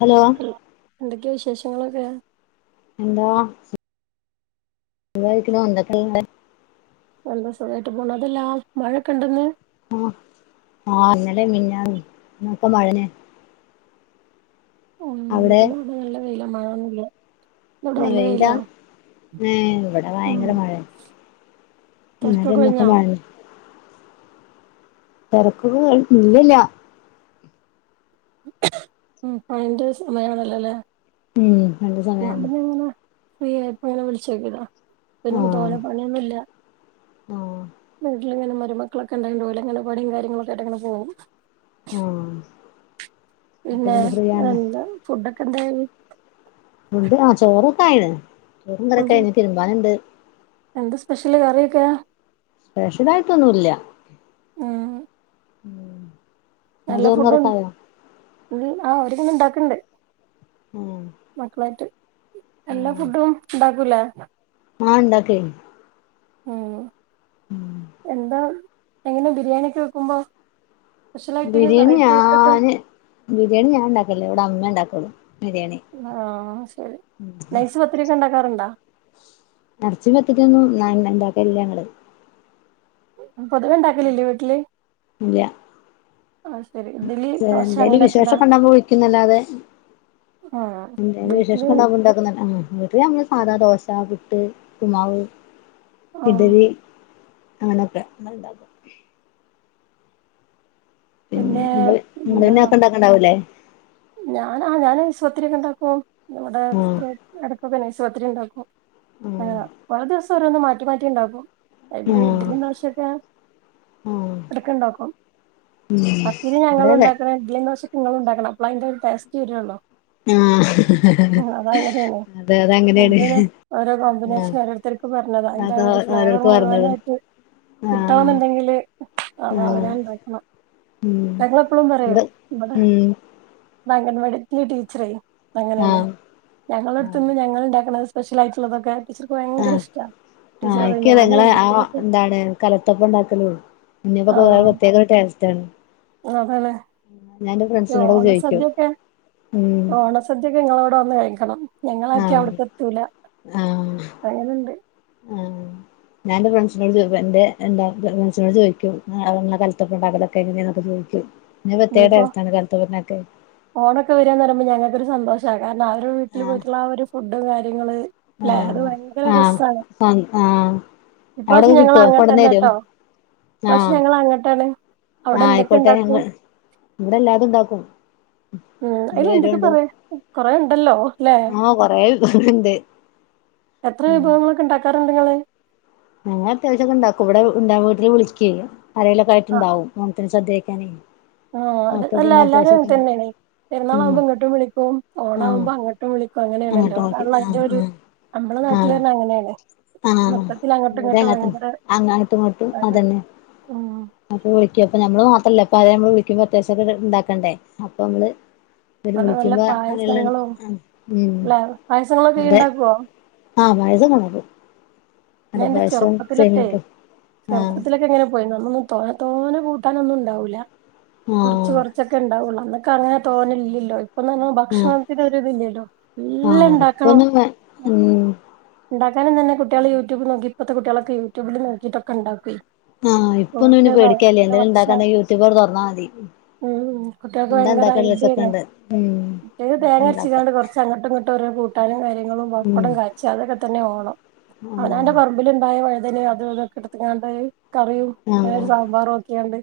Hello എന്തൊക്കെയാ വിശേഷങ്ങളൊക്കെ എന്താ ഇക്കണ ആന്ത ക എന്തസുഖായിട്ട് പോണം അതെല്ലാ മഴക്കെണ്ട്ന്ന് ആ ആഹ് ഇന്നലേ മെനഞാന്ന് എന്നൊക്കെ മഴന് ഉം ഇ അത നല്ല വല്ല മഴന്നല്ല വെയതാ ഏർ ഇവിടെ ഉം ഭയങ്കര മഴയാ തെരക്കൊക്കെ എന്നാലൊക്കെ ഒഴിഞ്ഞോ മാ തെരക്കൊക ഇല്ലില്ല ഉം പണിന്റെ സമയണല്ലല്ലേ ഉം രണ്ട് സമയാണ് ഫ്രീയായപ്പ ഇങ്ങനെ വിളിച്ചേക്കടാ എനിക്ക് ആഹ് തോന്ന പണിയൊന്നുല്ല ആഹ് വീട്ടിലിങ്ങനെ മരുമക്കളൊക്കെ ഉണ്ടാക്കെണ്ട പോയില്ലേ ഇങ്ങനെ പണിയും കാര്യങ്ങളൊക്കെ ആയിട്ടിങ്ങെ പോകും ആഹ് അപ്പൊ പിന്നെ ഫ്രീ ആണല്ലേ ന്താ ഫുഡക്കെ ന്താണ് ഫുഡ്‌ ആ ചോറൊക്കായിന് ചോറും കറിയകായിന് തിരുമ്പാന് ണ്ട് എന്ത സ്‌പെഷല് കറിക്ക സ്‌പെഷലായിട്ടൊന്നുല്യ ഉം ഇങ്ങളെ നല്ല ചോറും ഫുഡും കറിയൊക്കെ ആയോ ആ ഒരു വിതണ്ടാക്ക്ണ്ട്. ഉം മക്കളായിട്ട് എല്ലാ ഫുഡും ഉണ്ടാകൂലെ? ആ ഇണ്ടാക്കെയ് ആ എന്താ എങ്ങനെ ബിരിയാണിക്കെ വെക്കുമ്പോ? സ്പെഷ്യലായിട്ട് ബിരിയാണി വെറൈറ്റി ആയിട്ടൊക്കെ ഞാന് ബിരിയാണി ഞാന് ഉണ്ടാകലില്ല. ഇവിടെ അമ്മേ ണ്ടാക്കല്. അ ആ സോറി നൈസ് പത്തിരിക്കെ ഉണ്ടാകാറുണ്ടോ? ഇറച്ചി പത്തിരി ഒന്നും ന ഉണ്ടാകാലില്ല ഞങ്ങള് പൊതുവെ ഉണ്ടാകലില്ലേ വീട്ടില്. ആഹ് ശരി ഇഡ്ഡലി ചെ ദോശ എന്തേലും അങ്ങനെയൊക്കെല്ലേ വിശേഷക്കെ ഉണ്ടാവുമ്പ വിളിക്കുന്നല്ലാതെ. ആഹ് എന്തേലും വിശേഷക്കോ വീട്ടില് ഉണ്ടാവുമ്പ വെക്കുന്നല്ലാതെ. ഇവിടെ ങ്ങൾ സാധാ ദോശ, പിട്ട്. ഉപ്പുമാവ്, ആഹ് ഇഡലി. അങ്ങനൊക്കെ ഇങ്ങള് ഉണ്ടാകൂ. പിന്നെ ന്ത് എന്താ നിങ്ങൾ അതൊക്കെ [unintelligible] ഞാനാ ഞാൻ നൈസ് പത്തിരിക്കെ ണ്ടാകും. ഇവിടെ ആഹ് ഇടകക്കോ നൈസ് പത്തിരിക്കെ ഉണ്ടാകും. ആഹ് ങ്ങാ ഓരോ ദിവസം ഓരോ മാറ്റി മാറ്റി ണ്ടാകും. ഇഡലി, ആഹ് ദോശക്കെ ആഹ് ഇടക്ക്ണ്ടാകും പത്തിരി ഇവിടെ അതെ ഞങ്ങളുണ്ടാകും ഇഡലി ദോശ ങ്ങളുണ്ടാക്കണം അപ്പളാ അയിന്റെരു ടേസ്റ്റ് വരുള്ളൂ ആഹ് അതാ ങ്ങനേണ്. അതെ അതങ്ങനെയാണ് എന്തിനു ഓരോ ആഹ് കൊമ്പനീഷൻ ഓരോരുത്തരക്ക് പറഞ്ഞതാ അയിന്റെ അത് ഓരോ ഫ്ലെവര് ഓരോർക്ക് പറഞ്ഞത് മുഴുവനായിട്ട്. കിട്ടോ ആഹ് ന്ന് ണ്ടങ്കിൽ അത് ആഹ് അവനാൻ ഉണ്ടാകണം. ഉം ഞങ്ങളെപ്പളും ഇവിടെ പറിംഴും ഇവിടെ ഉം ഇവിടെ അംഗലവാടി ടീച്ചർ അങ്ങനെണ് ആഹ് ഞങ്ങളെടുത്തിന്. ഞങ്ങൾ ണ്ടാക്കണത് സ് പെശാലയിട്ട്ഉള്ളതൊക്കെ. ആ ഇക്ക അത് ഞാനും ആ എന്തെങ്കിലുമൊക്കെ കലത്തപ്പം ണ്ടാകലും. ഉണ്ണിയപ്പൊക്കെ ഒരു പ്രതീക ടെസ്റ്റാണ്. ഓ അതണ് ഫ്രണ്ട്സിനോടൊക്കെ ഓണ ചോദിക്കും സദ്യക്കെ. ഉം ഓണ സദ്യക്കെ ങ്ങളോടാ വന്ന് കഴിക്കണം. ഞങ്ങളൊക്കെ ആഹ് അവിടക്കെ ത്തൂല ആഹ് അങ്ങനണ്ട്. ഞാന് എന്റെ ഫ്രണ്ട്സിനോട് എന്റെ ഫ്രണ്ട്സിനോട് ചോയിക്കും. എങ്ങനാ കലത്തപ്പം ണ്ടാകലൊക്കെ എങ്ങനെ ചോയിക്കും. ഇത് പ്രതേക ടെസ്റ്റാണ് കലത്തപ്പം ണ്ടാക്കിയാൽ. ഓണക്ക വരാന്നറിയുമ്പല് ഞങ്ങക്ക് ഒരു സന്തോഷകാരണ അവരുടെ വീട്ടില് ആഹ് പോയിട്ടുള്ള ഫുഡ്‌ കാര്യങ്ങള്. ങേ ആഹ് അത് ഭയങ്കര ആഹ് രസാണ്. ആഹ് ആഹ് അവിടൊക്കെ ഇപ്രാവശ്യം ഞങ്ങൾ കിട്ടുവോ കൊണ്ടന്നരും അങ്ങട്ടന്നേട്ടോ? ഇപ്രാവശ്യം ഞങ്ങൾ അങ്ങട്ടാണ്. അവിടെ ആ എന്തൊക്കെ ആയ്കോട്ടെ ഇണ്ടാക്കും ങ്ങൾ ഇവിടെ എല്ലാതും ഉണ്ടാകും. ഉം അയിന് എന്തൊക്കെ പറയ കൊറേ ഉണ്ടല്ലോ? ല്ലേ ആഹ് കൊറേ വിഭവണ്ട് എത്ര ഉം വിഭവങ്ങളൊക്കെ ണ്ടാകാറുണ്ട് ങ്ങള്. ഞങ്ങൾ അത്യവാസിക്കെ ണ്ടാകും. ഇവിടെ എല്ലാ വീട്ടിലും വിളിക്കെ ആരെലയിട്ട് ഉണ്ടാകും. സദ്യ കഴിക്കാന്. ഓ ഇതൊക്കെ എല്ലാരും അങ്ങനെ തന്നെണ്. ഉം പെരുന്നാളവുബം ഇങ്ങട്ടും വിളിക്കും. ആഹ് ഓണാവുമ്പം അങ്ങട്ടും വിളിക്കും. അങ്ങോട്ട് അങ്ങനെണല്ലോ നോക്കി അതാണല്ലോ ആഹ് അയിന്റേത്. ഞമ്മളെ ആഹ് നാട്ടിലൊക്കെ അങ്ങിനെണ്. ആഹ് ആഹ് മൊത്തത്തില് ഇവിടെ ഇങ്ങട്ടും അങ്ങനെതന്നെ ഭയങ്കര അങ്ങട്ടും ഇങ്ങട്ടും ഇതാണ് അതെന്നെ ഉം അപ്പൊ വിളിക്കും. അപ്പോൾ നമ്മൾ നമ്മള് മാത്രല്ല അപ്പ ആരേലൊക്കെ വിളിക്കുമ്പം അത്തിവസം ഇണ്ടാക്കണ്ടേ അപ്പ നമ്മള് ഇര് നല്ല നല്ല വിളിക്കുമ്പോ അങ്ങെയുള്ള പായസങ്ങളും ഉ ല്ലെ പായസങ്ങളൊക്കെ ഇയ്യ് അതെ. ഇണ്ടാക്കോ ആഹ് വഴത കണക് എൻന്റെ ചെറുപ്പത്തിലൊക്കെ ആഹ് ചെറുപ്പത്തിലൊക്കെ എങ്ങനെ പോയിന് തോനെ തോനെ കൂട്ടാനൊന്നും ഉണ്ടാവില്ല കുറച്ച് ആഹ് കൊറച്ചൊക്കെ ഉണ്ടാവൂള്ള ആന് [unintelligible] അങ്ങനെ തോന്നില്ലല്ലോ ഇപ്പൊ [unintelligible] ആഹ് ഭക്ഷണത്തിന് ഒരിത് ല്ല്യല്ലോ എല്ലാം ആഹ് ഇണ്ടാക്കണം ഇപ്പൊന്നും വേ ഉം ഇണ്ടാക്കാനും തന്നെ കുട്ടികള് യൂട്യൂബ് നോക്കി ഇപ്പത്തെ കുട്ടിയോളെക്കെ യൂട്യൂബില് നോക്കിട്ടൊക്കെ ഇണ്ടാക്കൊയ് ആഹ് ഇപ്പൊന്നും ഇഞ് പേടിക്കാല്യ എന്തേലും വശാ ഇണ്ടാക്കണ്ടെങ്കി യൂട്യൂബാട് തുറന്നാ മതി ഉം കുട്ടികൾക്ക് എന്താ ഭയങ്കര ഐഡിയല്ലേ ഇണ്ടാക്കാല്ലേച്ചൊക്കെണ്ട് ഉം [unintelligible] തേങ്ങ ഇണ്ടാക്കാ അരച്ച്ങ്ങാണ്ട് കൊറച്ച് അങ്ങട്ടും ഇങ്ങട്ടോരോ കൂ ട്ടാനും കാര്യങ്ങളും ഉം പപ്പടും കാച്ച അതൊക്കെ തന്നെ ഓണം ആഹ് അവനാന്റെ പറമ്പില് ഇണ്ടായ വഴ് തനിം അതു ഇതൊക്കെ ഇട്ത്ത്ങ്ങാണ്ട് കറിയും ആഹ് [unintelligible] സാമ്പാറും ആക്കിയാണ്ട്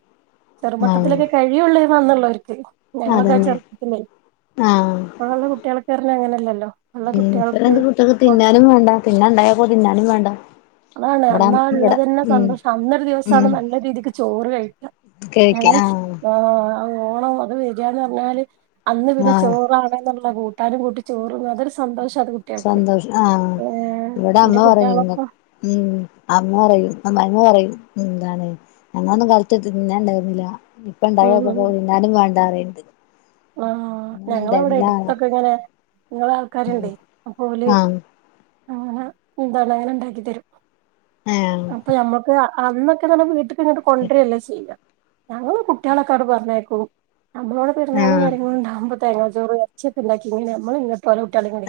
ആഹ് ചെറുമട്ടത്തിലൊക്കെ കഴിയൊള്ളേന്നു അന്ന്ള്ളോർക്ക് ഞങ്ങളൊക്കെ അതന്നെ ചെറുപ്പത്തിലെയ് ആഹ് ഇപ്പക്കള്ള കുട്ടിയോളെക്കെ ർഞ്ഞ അങ്ങനെല്ലല്ലോ ഇപ്പള്ള ഉം കുട്ടികൾക്ക് ഇപ്പഴെന്ത് കുട്ട്യേക്ക് തിന്നാനും വേണ്ട പിന്നെ ഉണ്ടായപ്പോ തിന്നാനും വേണ്ട അതാണ് ഇവടെ അന്നാ ഇവടെ ഇളളതന്നെ ഉം സന്തോഷം അന്നൊരു ദിവസാണ് ഉം നല്ല രീതിക്ക് ചോറ് കഴിക്ക കഴിക്കാ ഞങ്ങള് ആഹ് ആ ഓണം അത് വരാന്ന് പറഞ്ഞാല് അന്ന് പിന്നെ ആഹ് ചോറാണേന്ന് ഇള്ള കൂട്ടാനും കൂട്ടി ചോറ്ന്നും അതൊരു സന്തോഷ [unintelligible] കുട്ടിയേൾക്ക് സന്തോഷം ആഹ് ഏ ഇവിടെ അമ്മ ഇന്റെ പറയും ഇങ്ങ കുട്ടികളെപ്പ ഉം അമ്മ പറയും അമ്മായ്മ പറയും എന്താണ് ഞങ്ങളന്നും കാലത്ത് തിന്നാൻ ഇണ്ടായിര്ന്നില ഇപ്പ ഉം ഉം ഇണ്ടായോക്കുമ്പൊ തിന്നാനും വേണ്ടാറിണ്ട് ആഹ് ഞങ്ങളവിടെ എടുത്തൊക്കെ ഇങ്ങനെ ഇങ്ങളെ ആൾക്കാര്ണ്ടേയ് അപ്പോല് ആഹ് ആഹ എന്താണ് [unintelligible] ഇണ്ടാക്കി തരും ആഹ് അപ്പൊ ഞമ്മക്ക് അന്നൊക്കെ ന്നറഞ്ഞ വീട്ട്ക്ക് ഇങ്ങട്ട് കൊണ്ട്രാല്ലോ ചെയ്യ ഞങ്ങള് കുട്ടികളെക്കാട് പറഞ്ഞയക്കും നമ്മളോടെ പെരുന്നാളും ആഹ് കാര്യങ്ങളും ഇണ്ടാവുമ്പോ തേങ്ങാ ചോറ് എർച്ചി ഒക്കെ ഇണ്ടാക്കി ഇങ്ങനെ നമ്മള്ങ്ങ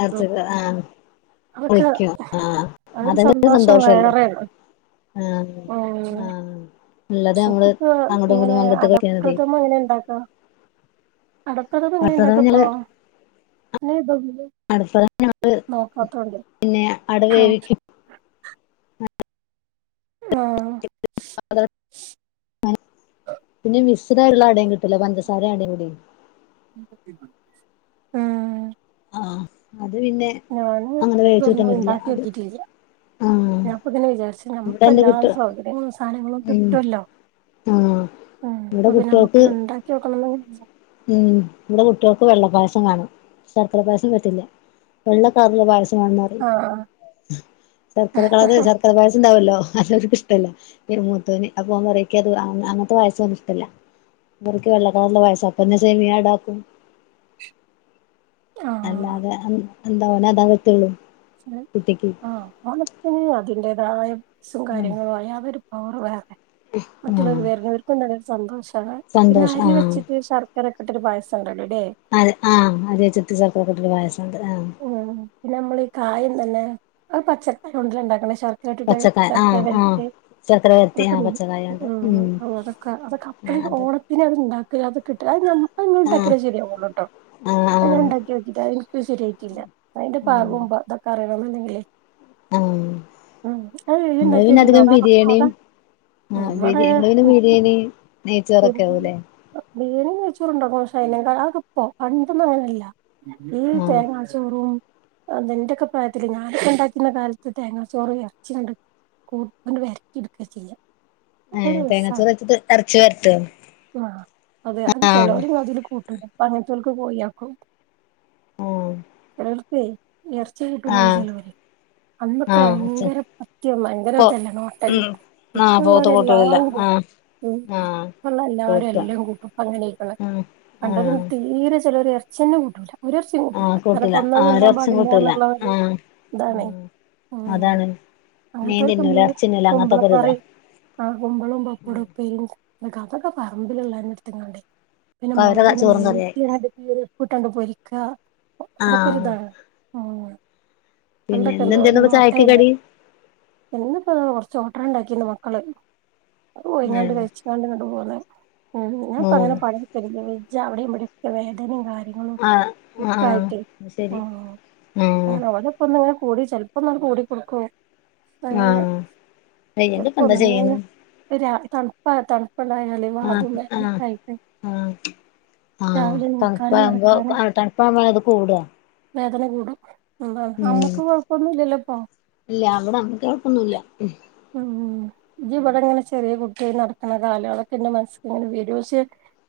അട്ത്തത് ആഹ് അതൊക്കെ വിളിക്കും ആ അതൊരു അതന്നെ സന്തോഷം സന്തോഷല്ലേ വേറേണ് ആ ഉം ആ തുള്ളത് നമ്മള് ഇൻക്കിപ്പോ അങ്ങടും ഇങ്ങടും ഇങ്ങനെ പങ്കിട്ട് ക [unintelligible] അടപ്രഥമൻ അടപ്രദമം എങ്ങനെ ഇണ്ടാക്ക അപ്പോ അടുത്തത് [unintelligible] നോക്കാത്തോണ്ട് അട ആ വേവിക്കും ആഹ് [unintelligible] പിന്നെ വിസ് [unintelligible] അടേം കിട്ടില്ല പഞ്ചസാരിം അടേം കൂടി ഉം ആ അത് പിന്നെ ഞാന് അങ്ങനെ വേവിച്ചു കൂട്ടാൻ പറ്റല്ല അത് ആഹ് ഞാപ്പ ഇങ്ങനെ വിചാരിച്ചു ഇവിടെ നമ്മക്ക് എന്റെ എല്ലാ കുട്ടി സൗകര്യങ്ങളും സാധനങ്ങളും ഉം കിട്ടൊല്ലോ ആഹ് ഉം ഇവിടെ അപ്പൊ പിന്നെ കുട്ടികൾക്ക് നമുക്കൊന്ന് ഇണ്ടാക്കിയോക്കാനൊന്നും വെജ്ജ ഉം ഇൻ്റെ കുട്യോൾക്ക് വെള്ളപ്പായസം വേണം ശർക്കര പായസം പറ്റില്ല വെള്ളക്കളർല പായസം വാണ ന്നറിം ആഹ് ശർക്കര കള് ശർക്കര പായസണ്ടാവല്ലോ ഓ അതോര്ക്ക് ഇഷ്ടല്ല ഈ മൂത്തോന് അപ്പൊ ഓൻ പറിം ഇക്ക്അത് അങ്ങനത്തെ പായസോന് ഇഷ്ടല്ല ഇവർക്ക് വെള്ളക്കളറുള്ള പായസാ അപ്പൊന്നെ സെമിയാടാക്കും അല്ലാതെ ആഹ് ഉം എന്താ ഓനതാ പറ്റൊള്ളൂ ആ ഓണത്തിന് അതിൻ്റെതായ [unintelligible] കാര്യങ്ങളും അയ അതൊരു പൗറ് വേറെ മറ്റുള്ളോര് ആഹ് വെര്ന്നോര്ക്കും തന്നെ സന്തോഷാ [unintelligible] പിന്നെ സന്തോഷം അരി വെച്ചിട്ട് ശർ ക്കരക്കെട്ടിട്ട് പായസം ഇണ്ടാ അതെ ആ അരി വെച്ചിട്ട് സർക്കരക്കെ ഇട്ടിട്ട് പായസ ഉം പിന്നെ നമ്മൾ ഈ കായം തന്നെ അത് പച്ചക്കായോണ്ടല്ലേ ഇണ്ടാക്ക്ണ് ശർ ക്കരട്ട്ട്ട് പച്ചക്കായ ശർക്കര ആഹ് വെ ആഹ് [unintelligible] ശർക്കര വരട്ടി അതൊക്കെ ആഹ് [unintelligible] പച്ചക്കായുണ്ട് ഉം അതൊക്കെ അതൊക്കെപ്പ [unintelligible] അത് ഓണത്തിന് അത്ണ്ടാ ക്ക് അതക്കെട്ട് അത് ഞ അത് ആഹ് ഇങ്ങളണ്ടാക്കിയാലേ ശരിയാവൊള്ളൂ ട്ടോ ആഹ് അത് ആഹ് ഞാണ്ടാക്ക്യോക്കീട്ട് അത് ഇൻക്ക് ശരിയാ ട്ടില്ല അതിന്റെ ഉം പാകും മ്പൊ ഇതൊക്കെ അറിയണംന്ന്ണ്ടെങ്കിലേ ആഹ് ഉം അ എന്താക്കിതി അധികം അതാ ബിരിയാണിയും ആ ഇവിടെ വിരി നിങ്ങ പിന്നെ ബിരി നെയ്ച്ചാറൊക്കെ ആവുല്ലേ ബിരിയാണി നെയ്ച്ചോറണ്ടോ ക്ഷെ അയ്നെ അത് ഇപ്പോ പണ്ടൊന്നും അങ്ങനെല്ല ഈ ആഹ് തേങ്ങാ ചോറും അതന്റെകെ പ്രായത്തില് ഞാനൊക്കെ ഉണ്ടാക്കുന്ന കാലത്ത് തേങ്ങാ ചോറ് എറച്ചി ണ്ടും കൂട്ടൻ വരക്കി ഇട്ക്ക ചെയ്യാ ഹ് തേങ്ങാച്ചൂറ് വെച്ചട്ട ഇറച്ചു വര ആ അതെ അത് ആഹ് ചിലവർ അതിൽ പഞ്ഞ ചുൽക്ക് പോയി ആക്കോ ഓഹ് തച്ചയ ഉർച്ചയായിട്ടല്ലല്ലോ ചിലവര് അന്നോക്കെ ആഹ് അച്ച ഭയങ്കര പത്യ ഭയങ്കര പോ ഇതല്ല നോട്ടല് ഉം ആഹ് പോത്ത് ഇപ്പള്ളവരെല്ലാ കൂട്ടൂലല്ലോ ഉ ആഹ് ആഹ് എല്ലാരും കൂട്ടാ എല്ലാം കൂട്ടും ഇപ്പോ അങ്ങനെയക്കാണ് ആഹ് പണ്ട് തീരെ ചിലോര് എറച്ചി ചെന്നെ കൂട്ടൂല ഒരെറച്ചിം കൂട്ടൂല ആഹ കാരണം കൂട്ടില്ല ആ കൊന്നത് ഒര് തിന്നാൻ എറച്ചിം കൂട്ടൂല പാടില്ലാന്ന്ള്ള ഒരു ആഹ ഇതാണേ ഉം അതാണ് മീൻ അങ്ങൻത്തോരൊക്കെ തിന്നൂല നമ്മള് എറച്ചിതിന്നൂല അങ്ങനത്തൊക്കെ കുമ്പളം ഒര് ഇതാ കറി ആഹ് കുമ്പളോം പപ്പടം ഉപ്പേരി കഥൊക്കെ പറമ്പിലുള്ളതിടുത്ത്ങ്ങാണ്ട പിന്നെ അപ്പൊ മുളക അവരെ അങ്ങട്ട് ചോറും കറിയായി നീട്ടി ഇട്ടണ്ട് പൊരിക്ക അതൊക്കെ ഒര് ആഹ് ഇതാണ് ഉ പിന്നെ പണ്ടൊക്കെ എന്തോരം ഇന്നെന്തേന്നുപ്പ ചായക്ക് നോട്ടർന്ന് കടി ഇന്നിപതാ കുറച്ച് ണ്ടാക്കിന്ന് മക്കള് ഓ ഇങ്ങോ ഏഹ് കഴ ഞാൻ ഇപ്പൊ അങ്ങനെ ആഹ് പണി ഇട്ക്കൽ ഇല്ല വജ്ജാ അവിടേം ഇവിടെ ഒക്കെ വേദനേം കാര്യം ങ്ങളും ആഹ് ഒക്കെ ആഹ് ആയിട്ടേ അത് ശരി ആഹ് അങ്ങനെ ഓലെപ്പം ങ്ങനെ കൂടി ചെലപ്പോ ഒന്ന് അങ്ങട്ട് കൂടിക്കൊടുക്കും അങ്ങനെ ആഹ് വെയ്യെങ്കിപ്പെന്താ ചെയ്യ്ണ് തണുപ്പാ തണുപ്പ പണായി വദൂ മ കായിപ്പ ആഹ തണുപ്പാവുമ്പോ തണുപ്പ ആവുമ്പോ അത് കൂടവാ വേദന കൂടും അതാണ് അമ്മക്ക് കൊഴപ്പൊന്നുംല്ലല്ലോ ഇപ്പ ഒന്നുമില്ല ഉം ഇ ജി ഇവിടെ ഇങ്ങനെ ചെറിയ കുട്ടി നടക്കുന്ന കാലങ്ങളൊക്കെ എന്റെ മനസ്സിക്ക് ഇങ്ങനെ വരും പക്ഷേ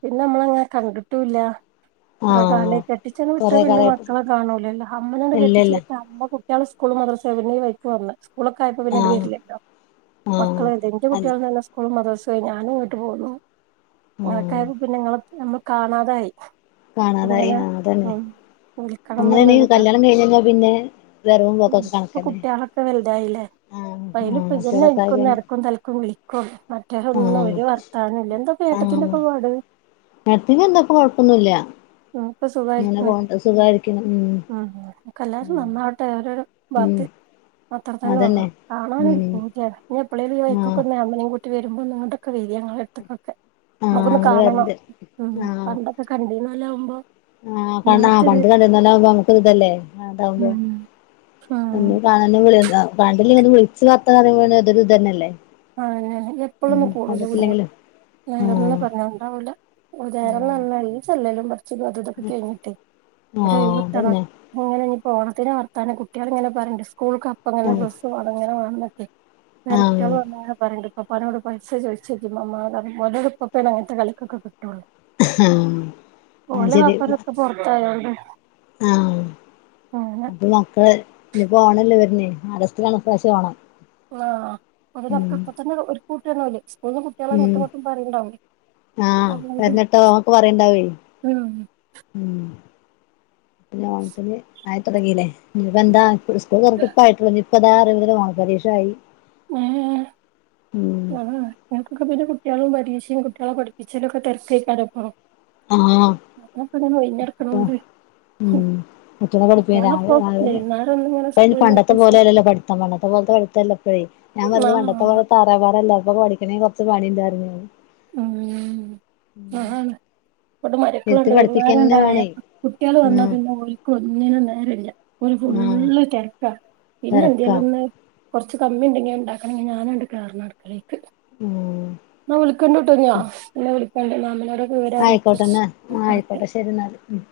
പിന്നെ നമ്മളങ്ങനെ കണ്ടിട്ടും ഇല്ല കൊറെ ആഹ് കാല കെട്ടിച്ചണ് വിട്ട കൊറേ പിന്നെ കാലായിട്ട് മക്കളെ കാണലോല്ലോ അമ്മനന്ന് കെട്ടിച്ചു ഇല്ലല്ല വിട്ട അമ്മ ഇയാൾ സ്കൂള് മദ്രസേ പിന്നെ വൈക്ക് വന്ന് സ്കൂളൊക്ക ആയപ്പോ പിന്നീട് ആഹ് വരില്ലോ ആഹ് മക്കള എന്റെ അല്ല കുട്ട്ട്യാളും തന്നെ സ്കൂളും മദ്രസേം ആയി ഞാനും ഇങ്ങീട്ട് പോകുന്നു ആഹ് ങ്ങക്ക പിന്നെങ്ങ നമ്മൾ കാണാതായി കാണാതായി അങ്ങനെ ആ അതന്നെ ഉം വിളിക്കണം അങ്ങനെയണെ എന്നുള്ളൊരിതാ കല്യാണം കഴിഞ്ഞ്പ പിന്നെ വരവും പോക്കൊക്കെ കണക്കന്നെ ആഹ് ഇപ്പയിൽ ആഹ് പിന്നെ ജി ന്നെ കുട്ടികളൊക്കെ ഇന്കി ആയി ഒര് കഴിഞ്ഞ എടക്കും തലക്കും വിളിക്കൊള്ളൂ മറ്റേൊരൊന്നും ആഹ് ഒരു വർത്താനം ഇല്ല എന്താ ഇപ്പൊ ഏട്ടത്തിന്റെ ഒക്കെ പാട് ഉ ഏടത്തിക്കു ന്താ ഇപ്പൊ കൊഴപ്പൊന്നുംല്ല നങ്ങക്ക് ഉം സുഖമായിരിക്കുന്നക്ക് എല്ലാരും ഉം നന്നാവട്ടെ അവരോ ഉം ബത്തി അത്ര തല്ലേ ഉള്ളു അതന്നെ കാണാനൊരു ഉം പൂതിയാണ് ഇനി എപ്പഴേലും ഈ ആഹ് വഴിക്കൊക്കെ അമ്മേനേം കൂട്ടി ട്ടി വരുമ്പൾ ഇങ്ങോട്ടൊക്കെ വരി ഞങളെടുത്തു ഒക്കെ ആഹ് നമുക്കൊന്ന് ഞങ്ങള് കാണണം വരണ്ട് ഉം പണ്ടൊക്കെ കണ്ടീന്നോലാകുംമ്പോ ആ പണ്ടാ പണ്ട് കണ്ടിന്നോലകുമ്പോൾ നമ്മുക്ക് ഒര് ഇതല്ലേ ആ ഇതാവുമ്പോ ഉം ആഹ് ഒന്നും [unintelligible] കണ്ടില്ല വിളിച്ച് വർത്താനം പറയുമ്പോ പിന്നെ അത് ഒരു ഇത് തന്നെ അല്ലേ ആനേ എപ്പോഴൊന്നും പോണില്ല പോ നേരംന്നും ആഹ് പറഞ്ഞണ്ടാവൂല്ല ഉദാരം ആഹ് നല്ലല്ല ചെല്ലലും പറ ഇതും അതൊക്കെ കഴിഞ്ഞിട്ട് ആഹ് [unintelligible] അതന്നെ അങ്ങനെ ഓണത്തിന് വർത്താനം കുട്ടികളിങ്ങനെ പറണ്ട് സ്കൂൾ കപ്പ് അങ്ങനെ ആഹ് ഡ്രസ്സ് വണംങ്ങനൊണന്നൊക്കെ ആഹ് പറണ്ട് പപ്പാനോട് പൈസ ചോദിച്ചിരിക്കും മമ്മാനോടുപ്പാണ് അതുപോലെ അങ്ങൻത്തെ കളിക്കൊക്കെ കിട്ടാ [unintelligible] ആഹ് അത് ഓലെ ശരി വപ്പാരൊക്കെ പുറത്തായോണ്ട് ആഹ് അപ്പൊ മക്കള് ഇനി പോണ ല്ലേ വരുന്ന് ആഗസ്റ്റിലാണ് ഇപ്രാവശ്യം ഓണം ആഹ് അതിലൊക്കെ ഉം അപ്പ തന്നെ ഒര്കൂട്ടിയണാവല്ലേ സ്കൂളിന്ന് ഉം കുട്ടികളെട്ട മട്ടും പറയണ്ടാവും ആഹ് എന്നിട്ടോ നമ്മുക്ക് പറയണ്ടാവേ ഉം ഉം പിന്നെ ഓണത്തിന് ആയി തുടങ്ങില്ലേ ഞ്ഞ് പെന്താ സ്കൂള് തുറന്നിട്ട് ഇപ്പൊ ആയിട്ടുള്ളൂ ഇഞ്ഞ്പ്പത ഓണ പരീക്ഷ ആയി ഉം ഉം ആഹ് നിങ്ങക്കൊക്കെ പിന്നെ കുട്ട്യാളും പരീക്ഷിം കുട്ട്യാളെ പഠിപ്പിച്ചാലും ഒക്കെ തിരക്കേക്കാരം ആഹ് ഞങ്ങൾ ഇപ്പൊ ഇതാ ഒഴിഞ്ഞ് കെടക്കണോണ്ട് ഉം മറ്റുള്ള പഠിപ്പിക്ക രാവിലെ ഒന്നിങ്ങനെ പന് [unintelligible] സ്കൂളില്ലാത്ത പണ്ടത്തെ ദിവസം പോലെയല്ലല്ലോ പഠിത്തം പണ്ടത്തെ പോലത്തെ പഠിത്തല്ല ഇപ്പഴേ ഞാൻ വന്ന് പണ്ടത്തെ ആഹ് പോലെ തറ പറ അല്ല അപ്പൊ പഠിക്കണെ കൊറച്ച് പണിണ്ട് പറഞ്ഞ് ഉം അതാണ് ഇവിടെ മരുമക്കളുണ്ട് വൈകുന്നേരണ്ടായ കുട്ടികൾ വന്നാ ഉം പിന്നെ ഓൽക്ക് ഒന്നിനും നേരല്ല ഓല് ഫുൾ ആഹ് ഫുള്ള് തെരക്കാ പിന്നെ തെരക്കാ എന്തേലൊന്ന് കുറച്ച് കമ്മി ഉണ്ടെങ്കി ഉണ്ടാക്കണെങ്കിൽ ഞാനണ്ട് കേറണം അടുക്കളയിലേക്ക് ഉം ന്ന ഓൽക്ക് ളിക്കണ്ടട്ട കുഞ്ഞോ പിന്നെ വിളിക്കണ്ട മാമിനോട് ആയിക്കോട്ടെന്നാ ആ ആയിക്കോട്ടെ ശരി ന്നാല് ഉം